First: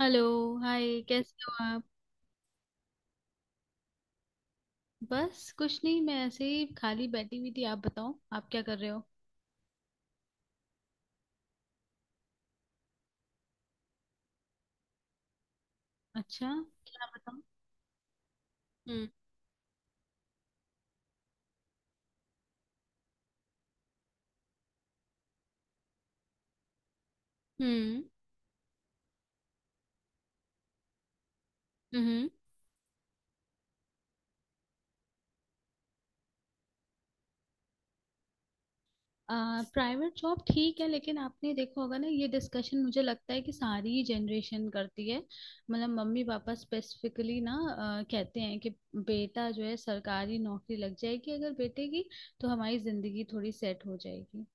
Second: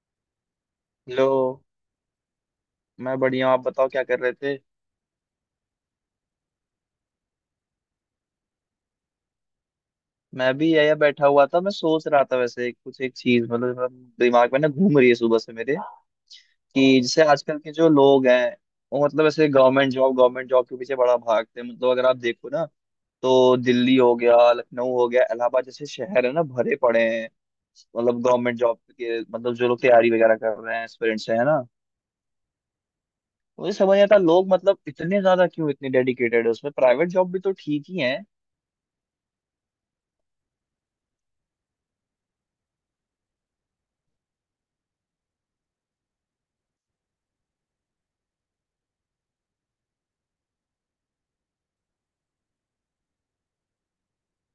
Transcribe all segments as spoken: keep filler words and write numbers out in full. Hello. Hi, लो। कैसे हो आप? मैं बढ़िया हूँ, आप बताओ क्या कर रहे थे। बस कुछ नहीं, मैं ऐसे ही खाली बैठी हुई थी। आप बताओ, आप क्या कर रहे हो? मैं भी यही बैठा हुआ था। मैं सोच रहा था वैसे कुछ एक चीज मतलब मतलब दिमाग में ना घूम रही है सुबह से मेरे, अच्छा। कि क्या जैसे बताओ। आजकल के जो लोग हैं वो हम्म। मतलब ऐसे गवर्नमेंट जॉब गवर्नमेंट जॉब के पीछे बड़ा भागते हैं। मतलब अगर आप देखो ना, तो दिल्ली हो गया, लखनऊ हो गया, इलाहाबाद जैसे शहर है ना, भरे पड़े हैं हम्म। मतलब गवर्नमेंट जॉब के। मतलब जो लोग तैयारी वगैरह कर रहे हैं, एस्पिरेंट्स हैं ना, हम्म। तो मुझे समझ नहीं आता लोग मतलब इतने ज्यादा क्यों इतने डेडिकेटेड है उसमें। प्राइवेट जॉब भी तो ठीक ही है। आ, प्राइवेट जॉब ठीक है, लेकिन आपने देखा होगा ना, ये डिस्कशन मुझे लगता है कि सारी ही जनरेशन करती है। मतलब मम्मी पापा स्पेसिफिकली ना, अ, कहते हैं कि बेटा जो है, सरकारी नौकरी लग जाएगी अगर बेटे की, तो हमारी जिंदगी थोड़ी सेट हो जाएगी।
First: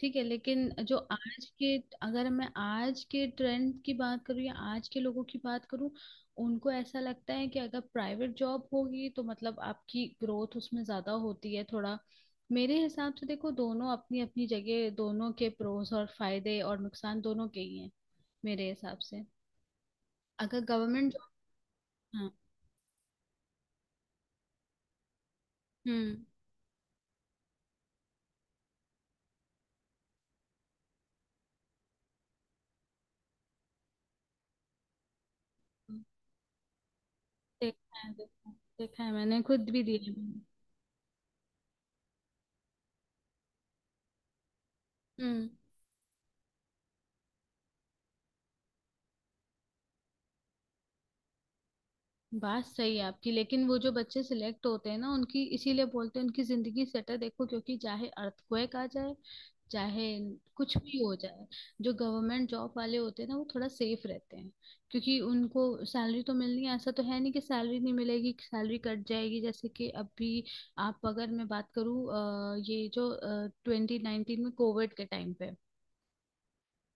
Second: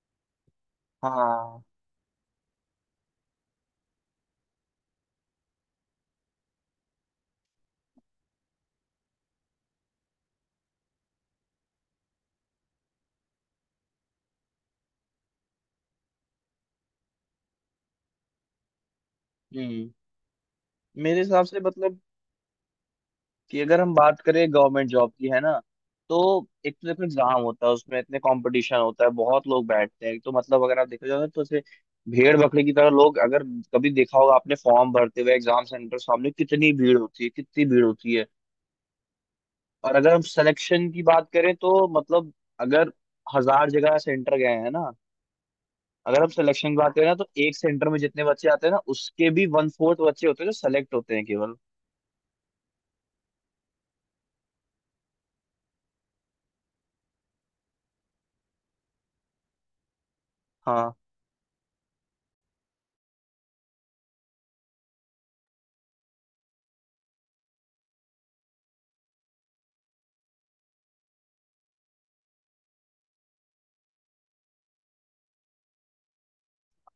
ठीक है, लेकिन जो आज हाँ। के, अगर मैं आज के ट्रेंड की बात करूँ या आज के लोगों की बात करूँ, उनको ऐसा लगता है कि अगर प्राइवेट जॉब होगी तो मतलब आपकी ग्रोथ उसमें ज्यादा होती है थोड़ा। मेरे हिसाब से देखो, दोनों अपनी अपनी जगह, दोनों के प्रोस और फायदे और नुकसान दोनों के ही हैं। मेरे हिसाब से हम्म। अगर गवर्नमेंट मेरे जॉब। हिसाब से मतलब हाँ। कि अगर हम बात करें गवर्नमेंट जॉब की, है ना, हम्म। तो एक तो देखो एग्जाम होता है उसमें, इतने कंपटीशन होता है, बहुत लोग बैठते हैं। एक तो मतलब अगर आप देखा जाए तो ऐसे भेड़ बकरी की तरह लोग। अगर कभी देखा होगा आपने फॉर्म भरते हुए एग्जाम सेंटर सामने, कितनी भीड़ होती है कितनी भीड़ देखा है, होती है। देखा है। देखा है, मैंने खुद भी और दिए हैं। अगर हम सिलेक्शन की बात करें, तो मतलब अगर हजार जगह सेंटर गए हैं ना, हम्म। अगर हम सिलेक्शन की बात करें ना, तो एक सेंटर में जितने बच्चे आते हैं ना, उसके भी वन फोर्थ बच्चे होते हैं जो सेलेक्ट होते हैं केवल। बात सही है आपकी, लेकिन वो जो बच्चे सिलेक्ट होते हैं ना, उनकी इसीलिए बोलते हैं उनकी जिंदगी सेट है, देखो, क्योंकि चाहे अर्थक्वेक आ जाए, चाहे कुछ हाँ। भी हो जाए, जो गवर्नमेंट जॉब वाले होते हैं ना, वो थोड़ा सेफ रहते हैं। क्योंकि उनको सैलरी तो मिलनी है, ऐसा तो है नहीं कि सैलरी नहीं मिलेगी, सैलरी कट जाएगी, जैसे कि अभी आप, अगर मैं बात करूँ, ये जो ट्वेंटी नाइनटीन में कोविड के टाइम पे,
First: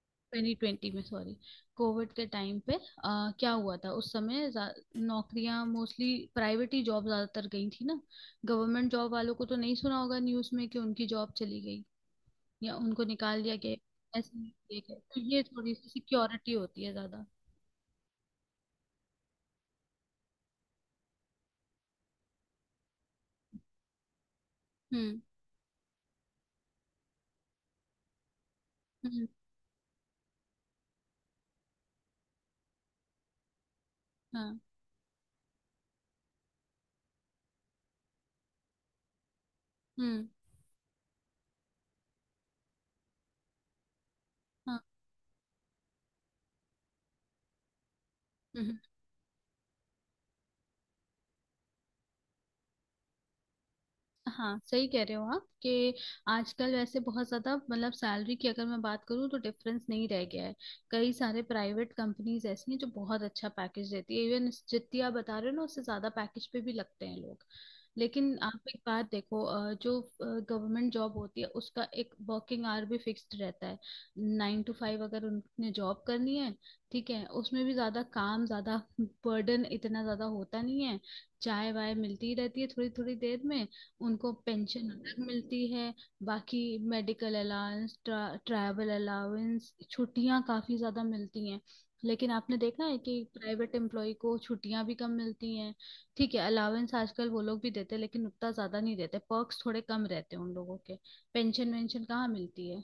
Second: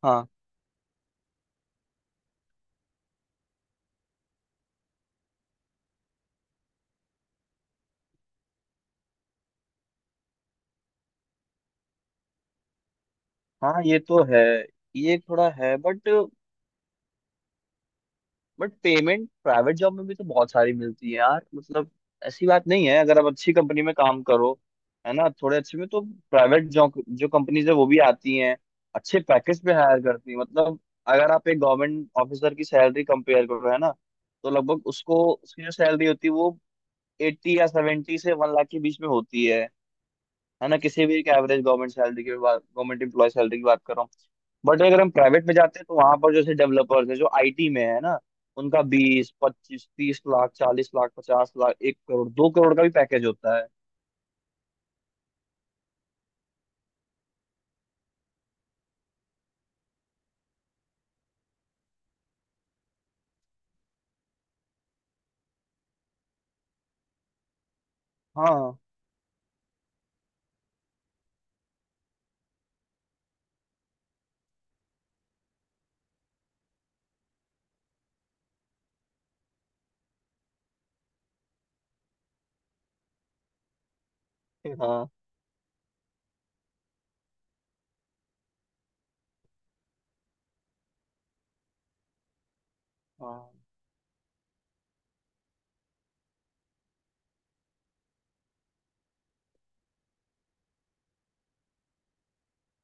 हाँ। ट्वेंटी ट्वेंटी में सॉरी, कोविड के टाइम पे अ, क्या हुआ था उस समय, जा- नौकरियां मोस्टली, प्राइवेट ही जॉब ज्यादातर गई थी ना। गवर्नमेंट जॉब वालों को तो नहीं सुना होगा न्यूज में कि उनकी जॉब चली गई या उनको निकाल दिया हाँ ये गया, तो ऐसे है। ही किया गया। ये तो ये थोड़ा थोड़ी है सी बट सिक्योरिटी होती है ज्यादा। बट पेमेंट प्राइवेट जॉब में भी तो बहुत सारी मिलती है यार। मतलब ऐसी बात नहीं है, अगर आप अच्छी कंपनी में काम करो, है हम्म। ना, थोड़े अच्छे में तो प्राइवेट जॉब जो कंपनीज है वो भी आती हैं, अच्छे हम्म। पैकेज पे हायर करती हैं मतलब। अगर आप एक गवर्नमेंट ऑफिसर की सैलरी कंपेयर करो, है ना, तो हाँ। लगभग उसको उसकी जो सैलरी होती है वो एट्टी या सेवेंटी से वन लाख के बीच में होती है। हम्म। है ना, किसी भी एक एवरेज गवर्नमेंट सैलरी की बात, गवर्नमेंट एम्प्लॉय सैलरी की बात करो। हाँ। बट अगर हम प्राइवेट में जाते हैं, तो वहां पर जैसे डेवलपर्स है जो आईटी में, है ना, हम्म। उनका बीस पच्चीस तीस लाख चालीस लाख पचास लाख एक करोड़ दो करोड़ का भी पैकेज होता है। हाँ, सही कह रहे हो आप, कि आजकल वैसे बहुत ज़्यादा मतलब, सैलरी की अगर मैं बात करूँ तो डिफरेंस नहीं रह गया है। कई सारे प्राइवेट कंपनीज ऐसी हैं जो बहुत अच्छा पैकेज देती है, इवन जितनी आप बता रहे हो ना, उससे ज़्यादा पैकेज पे भी लगते हैं लोग। लेकिन आप हाँ एक बात देखो, अ, जो गवर्नमेंट जॉब होती है उसका एक वर्किंग आवर भी फिक्स्ड रहता है। नाइन टू फाइव अगर उनने जॉब करनी है। ठीक है, उसमें भी ज़्यादा काम, ज़्यादा बर्डन इतना ज़्यादा होता नहीं है। चाय वाय मिलती ही रहती है थोड़ी थोड़ी देर में। उनको फिर पेंशन हाँ। अलग मिलती है। बाकी मेडिकल अलाउंस, ट्रा, ट्रैवल अलाउंस, छुट्टियां काफ़ी ज़्यादा मिलती हैं। लेकिन आपने देखा है कि हाँ। प्राइवेट एम्प्लॉय को छुट्टियां भी कम मिलती हैं। ठीक है, अलाउंस आजकल वो लोग भी देते हैं, लेकिन उतना ज़्यादा नहीं देते, पर्क्स थोड़े कम रहते हैं उन लोगों के। पेंशन वेंशन कहाँ मिलती है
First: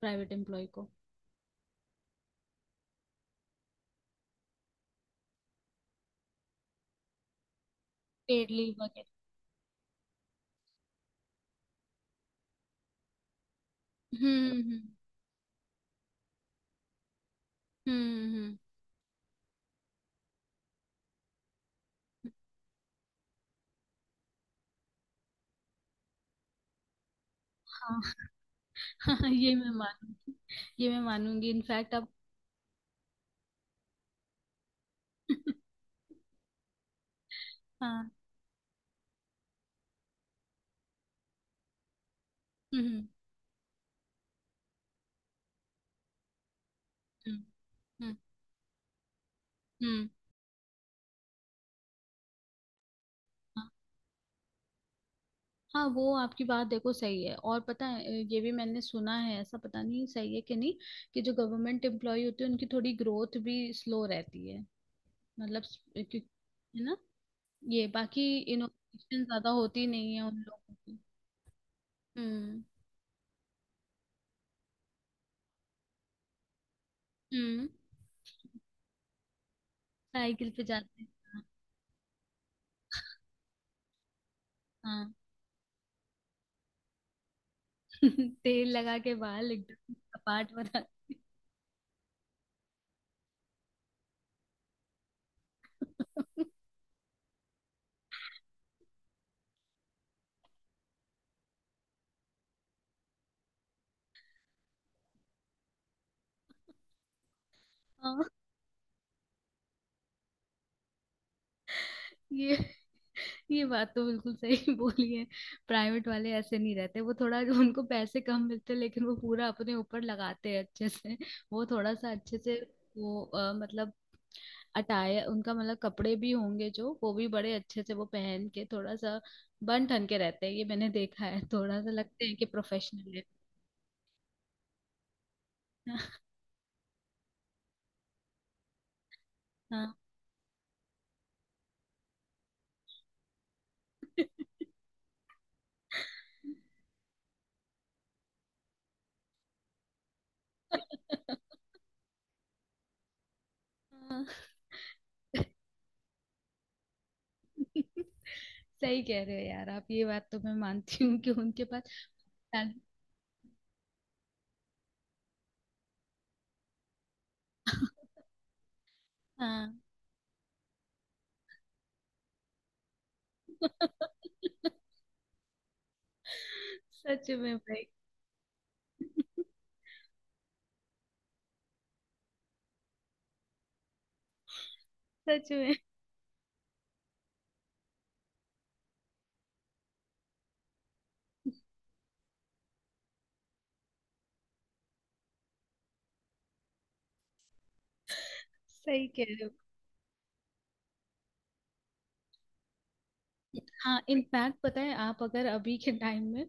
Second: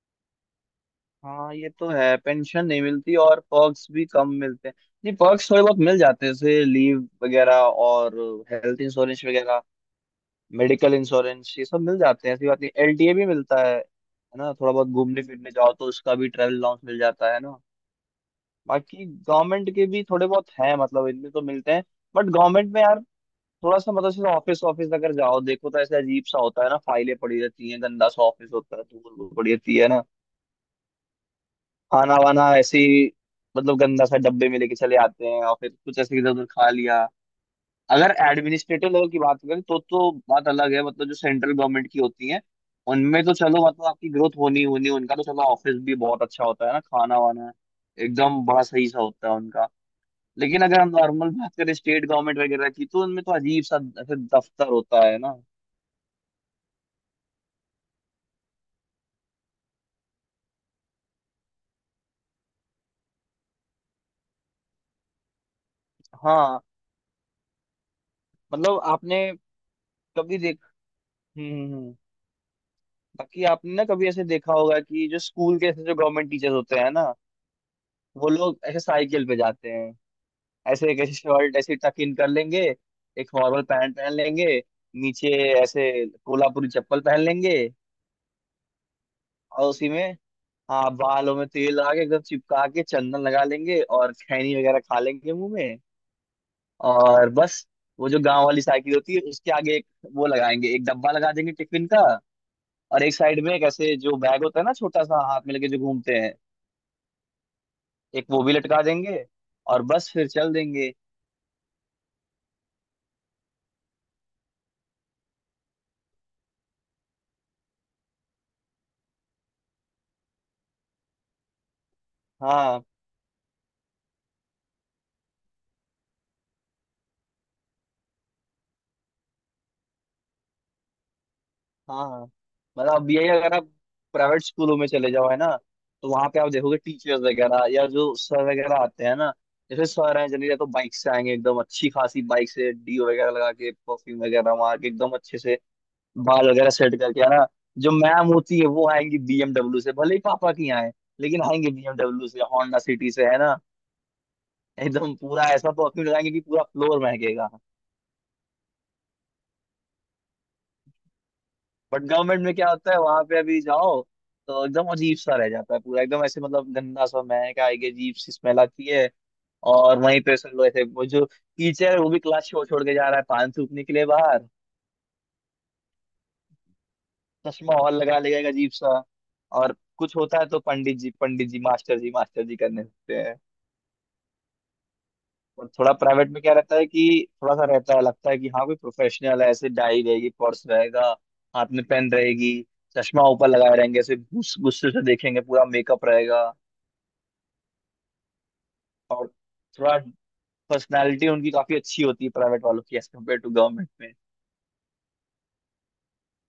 प्राइवेट एम्प्लॉय को। हाँ ये तो है, पेंशन नहीं मिलती और पर्क्स भी कम मिलते हैं। नहीं, पर्क्स थोड़े बहुत मिल जाते हैं, जैसे लीव वगैरह और पेड लीव हेल्थ वगैरह। इंश्योरेंस वगैरह, मेडिकल इंश्योरेंस, ये सब मिल जाते हैं, ऐसी बात नहीं। एलटीए भी मिलता है है हम्म। ना, थोड़ा हम्म। बहुत घूमने फिरने जाओ तो उसका भी ट्रैवल अलाउंस मिल जाता है ना। हम्म। हम्म, बाकी गवर्नमेंट के भी थोड़े बहुत हैं मतलब इनमें तो मिलते हैं। बट गवर्नमेंट में यार थोड़ा सा मतलब जैसे, ऑफिस ऑफिस अगर जाओ देखो, तो ऐसे अजीब सा होता है ना, फाइलें पड़ी रहती हैं, हाँ। गंदा सा ऑफिस होता है, धूल हाँ, वूल पड़ी ये मैं रहती है ना। मानूं, ये मैं मानूंगी, इनफैक्ट अब, खाना वाना ऐसे ही, मतलब गंदा सा डब्बे में लेके चले आते हैं, और फिर कुछ ऐसे इधर उधर खा लिया। हाँ। अगर एडमिनिस्ट्रेटिव लेवल की बात करें तो तो बात अलग है, मतलब जो सेंट्रल गवर्नमेंट की होती है हम्म। हम्म। उनमें तो चलो, मतलब आपकी ग्रोथ होनी होनी, उनका तो चलो ऑफिस भी बहुत अच्छा होता है ना, खाना हम्म। वाना हम्म। एकदम बड़ा सही सा होता है उनका। हम्म। लेकिन अगर हम नॉर्मल बात करें स्टेट गवर्नमेंट वगैरह की, तो उनमें तो अजीब सा ऐसे दफ्तर होता है ना। हाँ, वो आपकी बात देखो सही है, और पता है, ये भी मैंने सुना है, ऐसा पता नहीं सही है कि नहीं, कि जो गवर्नमेंट एम्प्लॉय होते हैं उनकी थोड़ी ग्रोथ भी स्लो रहती है। मतलब स- क्यों- हाँ है ना, ये, बाकी मतलब इनोवेशन आपने ज्यादा होती नहीं है उन कभी देख। लोगों की। हम्म हम्म, हम्म। हम्म। बाकी आपने ना कभी ऐसे देखा होगा कि जो स्कूल के ऐसे जो गवर्नमेंट टीचर्स होते हैं ना, हम्म, वो लोग ऐसे साइकिल पे जाते हैं। साइकिल पे ऐसे एक जाते हैं। ऐसे शर्ट ऐसे टक इन कर लेंगे, एक फॉर्मल पैंट पहन लेंगे हाँ। नीचे, ऐसे कोल्हापुरी चप्पल पहन लेंगे, हाँ, तेल लगा के बाल और उसी एकदम में, कपाट हाँ, बनाते बालों में तेल लगा के एकदम चिपका के चंदन लगा लेंगे और खैनी वगैरह खा लेंगे मुंह में। हैं। और बस वो जो गांव वाली साइकिल होती है उसके आगे एक वो लगाएंगे, एक डब्बा लगा देंगे टिफिन का, और एक साइड में एक ऐसे जो बैग होता है ना छोटा सा हाथ में लेके जो घूमते हैं, हाँ, एक वो भी लटका देंगे, और बस फिर चल देंगे। ये ये बात तो बिल्कुल सही बोली है। प्राइवेट वाले ऐसे नहीं रहते, वो, थोड़ा उनको पैसे कम मिलते हैं, लेकिन वो पूरा अपने ऊपर लगाते हैं अच्छे से। वो थोड़ा सा अच्छे से, हाँ। वो अ, मतलब अटाए उनका, मतलब कपड़े भी होंगे जो, वो भी बड़े अच्छे से वो पहन के, थोड़ा सा बन ठन के रहते हैं। ये मैंने देखा है, थोड़ा सा हाँ। लगते हाँ। हैं कि मतलब अब प्रोफेशनल है। यही अगर आप प्राइवेट स्कूलों में चले जाओ, है ना, तो वहां पे आप देखोगे टीचर्स वगैरह या जो सर वगैरह आते हैं ना, जैसे हाँ। सर हैं जनरली या तो बाइक से आएंगे एकदम अच्छी खासी बाइक से, डीओ वगैरह लगा के परफ्यूम वगैरह मार के एकदम अच्छे से बाल वगैरह सेट करके, है ना। जो मैम होती है वो आएंगी बीएमडब्ल्यू से, भले ही पापा की आए, लेकिन आएंगे बीएमडब्ल्यू से, होंडा सिटी से, है ना। हाँ। एकदम पूरा ऐसा परफ्यूम लगाएंगे कि पूरा फ्लोर महकेगा। सही कह रहे हो यार आप, ये बात तो मैं मानती हूँ, कि उनके पास बट गवर्नमेंट में क्या टैलेंट- होता है, वहां पे अभी जाओ तो एकदम अजीब सा रह जाता है पूरा, एकदम ऐसे मतलब गंदा सा, महक आएगी, अजीब सी स्मेल आती है। हाँ। और वहीं पे सब लोग ऐसे, वो जो टीचर है वो भी क्लास छोड़ छोड़ के जा रहा है पान थूकने के लिए बाहर। सच में चश्मा भाई। और लगा लेगा एक अजीब सा, और कुछ होता है तो पंडित जी पंडित जी मास्टर जी मास्टर जी करने होते हैं। सच और में, थोड़ा प्राइवेट में क्या रहता है कि थोड़ा सा रहता है, लगता है कि हाँ कोई प्रोफेशनल है, ऐसे डाई रहेगी, पर्स रहेगा, हाथ में पेन रहेगी, चश्मा ऊपर लगाए रहेंगे, ऐसे गुस- गुस्से से देखेंगे, पूरा मेकअप रहेगा। सही कह और रहे हो। थोड़ा पर्सनालिटी उनकी काफी अच्छी होती है, प्राइवेट वालों की एज कम्पेयर टू गवर्नमेंट हाँ, में। इनफैक्ट पता है, आप अगर अभी के टाइम में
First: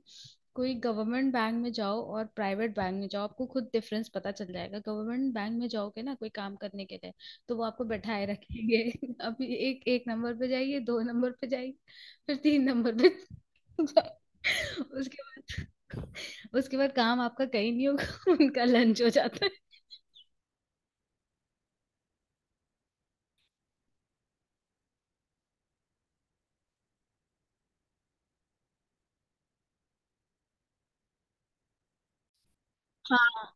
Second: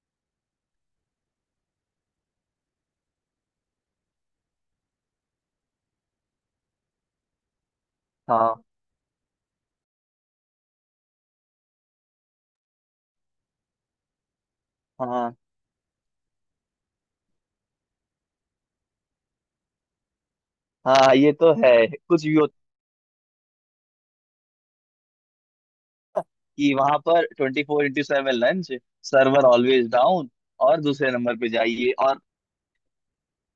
कोई गवर्नमेंट बैंक में जाओ और प्राइवेट बैंक में जाओ, आपको खुद डिफरेंस पता चल जाएगा। गवर्नमेंट बैंक में जाओगे ना कोई काम करने के लिए, तो वो आपको बैठाए हाँ। रखेंगे। अभी एक एक नंबर पे जाइए, दो नंबर पे जाइए, फिर तीन नंबर पे जाइए। उसके हाँ। बाद उसके बाद काम आपका कहीं नहीं होगा। उनका लंच हो जाता है। हाँ ये तो है। कुछ भी हो कि वहां पर twenty four into seven lunch, server always down, और दूसरे नंबर पे जाइए और। हाँ,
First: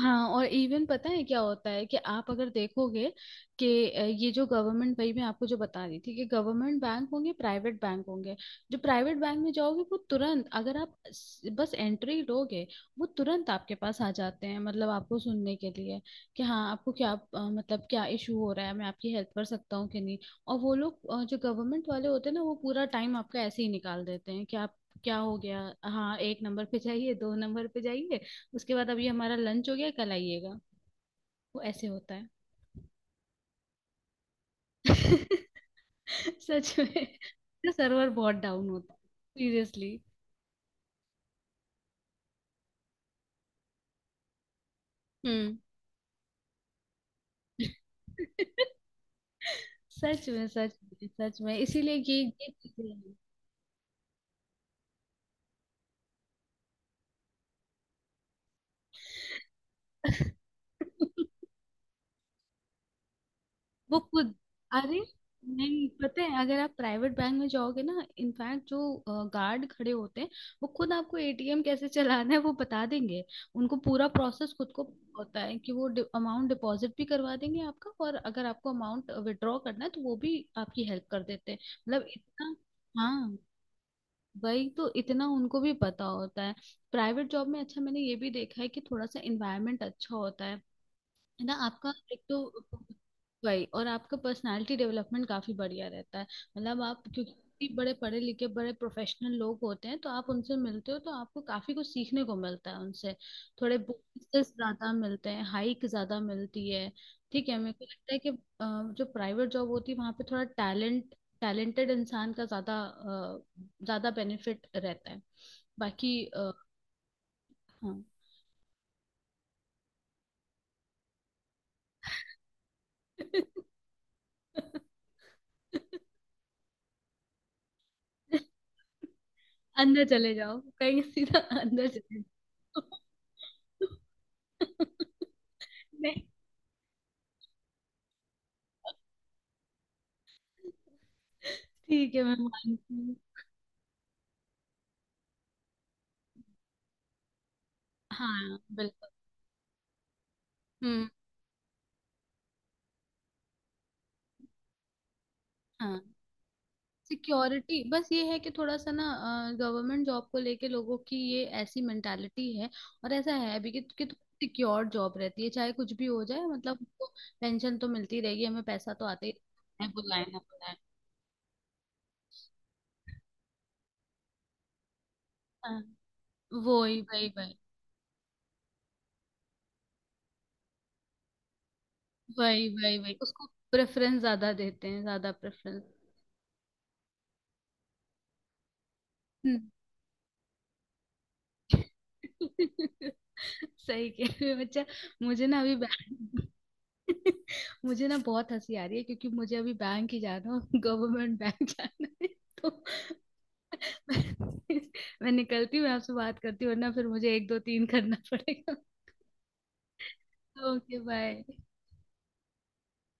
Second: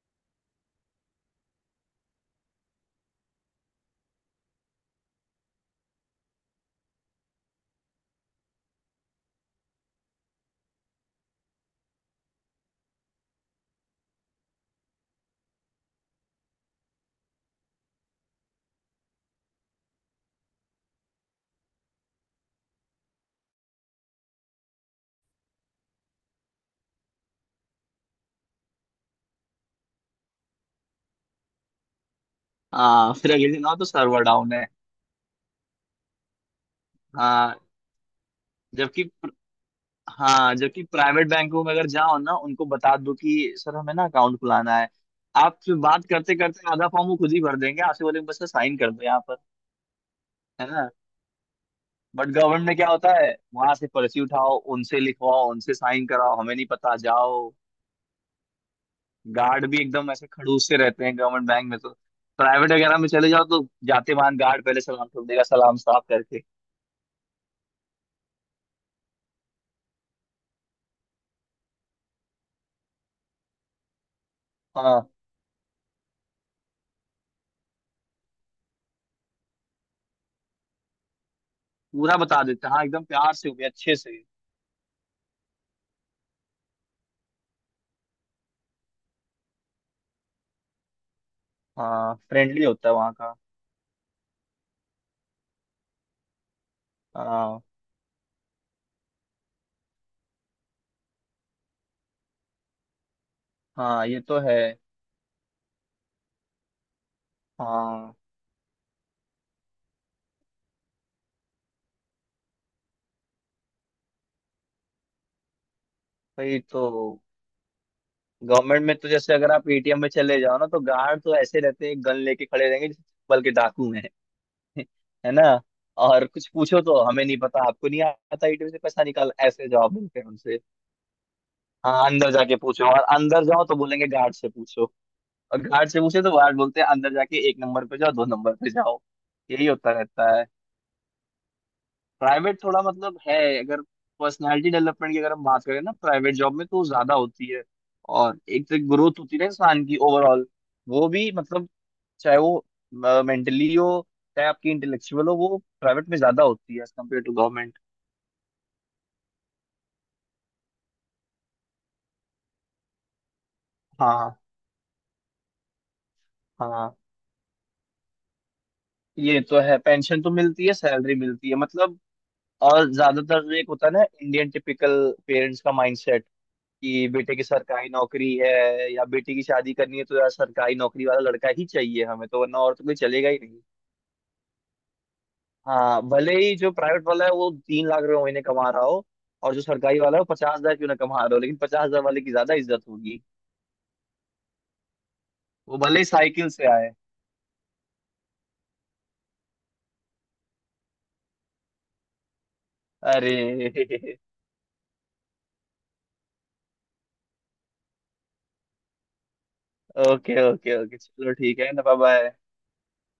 हाँ, और इवन पता है क्या होता है, कि आप अगर देखोगे कि अ, ये जो गवर्नमेंट भाई, मैं आपको जो बता रही थी कि गवर्नमेंट बैंक होंगे, प्राइवेट बैंक होंगे, जो प्राइवेट बैंक में जाओगे, वो तुरंत अगर आप स- बस एंट्री लोगे, वो तुरंत आपके पास आ जाते हैं, मतलब आपको सुनने के लिए, कि हाँ आपको क्या, अ, मतलब क्या इशू हो रहा है, मैं आपकी हेल्प कर सकता हूँ कि नहीं। और वो लोग, अ, जो गवर्नमेंट वाले होते हैं ना, वो पूरा टाइम आपका ऐसे ही निकाल देते हैं कि आप, क्या हो गया। हाँ, एक नंबर पे जाइए, दो नंबर पे जाइए, उसके बाद अब ये हमारा लंच हो गया, कल आइएगा, वो ऐसे होता है। हाँ फिर अगले दिन आओ तो सर्वर डाउन है। सच में, हाँ सर्वर बहुत डाउन होता है। जबकि, सीरियसली। हाँ जबकि प्राइवेट बैंकों में अगर जाओ ना, उनको बता दो कि सर हमें ना अकाउंट खुलाना है, हम्म। आपसे बात करते करते आधा फॉर्म वो खुद ही भर देंगे, आपसे बोलेंगे बस साइन कर दो यहाँ पर। सच में, है सच ना? में, सच में, इसीलिए ये बट ये गवर्नमेंट में क्या चीजें होता है, वहां से पर्ची उठाओ उनसे लिखवाओ उनसे साइन कराओ, हमें नहीं पता जाओ। गार्ड भी एकदम ऐसे हैं। खड़ूस से रहते हैं गवर्नमेंट बैंक में तो। प्राइवेट वगैरह में चले जाओ तो वो जाते खुद। मान गार्ड पहले अरे, सलाम ठोक देगा, सलाम नहीं, साफ पता है, करके। अगर आप प्राइवेट बैंक में जाओगे ना, इनफैक्ट जो गार्ड खड़े होते हैं, वो खुद आपको एटीएम कैसे चलाना है वो बता देंगे। उनको पूरा प्रोसेस खुद को हाँ पता होता है, कि वो अमाउंट डिपॉजिट भी करवा देंगे आपका, और अगर आपको अमाउंट विड्रॉ करना है, तो वो भी आपकी हेल्प कर देते हैं, मतलब पूरा बता इतना। देते हैं, हाँ एकदम प्यार हाँ, से होके अच्छे से। वही तो, इतना उनको भी पता होता है। प्राइवेट जॉब में अच्छा, मैंने ये भी देखा है कि थोड़ा सा इन्वायरमेंट अच्छा होता है है ना आपका, हाँ एक तो। फ्रेंडली होता है वहाँ का। वही, और आपका पर्सनालिटी डेवलपमेंट काफी बढ़िया रहता है। मतलब आप, हाँ। क्योंकि बड़े पढ़े लिखे, बड़े प्रोफेशनल लोग होते हैं, तो आप उनसे मिलते हो, तो आपको काफी कुछ सीखने को मिलता है उनसे। थोड़े हाँ ये तो बोनसेस है। ज्यादा मिलते हैं, हाइक ज्यादा मिलती है। ठीक है, मेरे को लगता हाँ है कि अ, जो प्राइवेट जॉब होती है, वहां पे थोड़ा टैलेंट टैलेंटेड इंसान का ज्यादा अ, ज्यादा बेनिफिट रहता है। बाकी अ, भाई, तो हाँ। गवर्नमेंट में तो जैसे अगर आप एटीएम में चले जाओ ना, तो गार्ड तो ऐसे रहते हैं गन लेके खड़े रहेंगे जैसे, बल्कि डाकू हैं। है ना? और कुछ पूछो तो हमें नहीं पता, आपको नहीं आता एटीएम से पैसा निकाल, ऐसे जवाब अंदर मिलते हैं चले जाओ, उनसे। कहीं सीधा अंदर हाँ चले अंदर जाके पूछो, जाओ। और अंदर जाओ तो बोलेंगे गार्ड से पूछो। और गार्ड से नहीं, पूछे तो गार्ड बोलते हैं अंदर जाके एक नंबर पे जाओ, दो नंबर पे जाओ। यही होता रहता है। ठीक है, मैं प्राइवेट थोड़ा मानती हूँ। मतलब है, अगर पर्सनालिटी डेवलपमेंट की अगर हम बात करें ना, प्राइवेट जॉब में तो ज्यादा होती है। और हाँ, एक तो बिल्कुल। ग्रोथ होती है ना इंसान की ओवरऑल, हम्म। वो भी मतलब, चाहे वो मेंटली हो चाहे आपकी इंटेलेक्चुअल हो, वो हाँ, प्राइवेट में ज्यादा होती है as compare to government. Security बस ये है कि, थोड़ा सा ना, गवर्नमेंट जॉब को लेके लोगों की ये ऐसी मेंटालिटी है। और ऐसा है भी कि, कि हाँ। सिक्योर जॉब रहती है, चाहे कुछ भी हो जाए, मतलब हाँ उनको पेंशन तो मिलती रहेगी, हमें पैसा तो आते ही ये तो रहेगा, है, चाहे पेंशन बुलाए तो ना मिलती है बुलाए। सैलरी मिलती है मतलब। और ज्यादातर एक होता है ना इंडियन टिपिकल पेरेंट्स का हाँ, माइंडसेट, वही, कि वही, बेटे की वही, सरकारी नौकरी है, या बेटी की शादी करनी है तो यार सरकारी नौकरी वाला लड़का ही चाहिए हमें तो, वरना वही, और तो कोई वही, वही, चलेगा ही उसको नहीं। प्रेफरेंस ज्यादा देते हैं, ज्यादा प्रेफरेंस। हाँ भले ही जो प्राइवेट वाला है वो तीन लाख रुपए महीने कमा रहा हो, और हम्म। जो सरकारी वाला है वो पचास हजार क्यों ना कमा रहा हो, लेकिन पचास हजार वाले की ज्यादा इज्जत होगी। सही कह रहे हो बच्चा। मुझे ना अभी वो भले ही बैंक साइकिल से आए। मुझे ना बहुत हंसी आ रही है, क्योंकि मुझे अभी बैंक ही जाना है, गवर्नमेंट बैंक जाना है, तो अरे मैं, मैं निकलती हूँ, मैं आपसे बात करती हूँ, वरना फिर मुझे एक दो तीन करना पड़ेगा। ओके ओके ओके ओके चलो बाय। ठीक है ना बाय।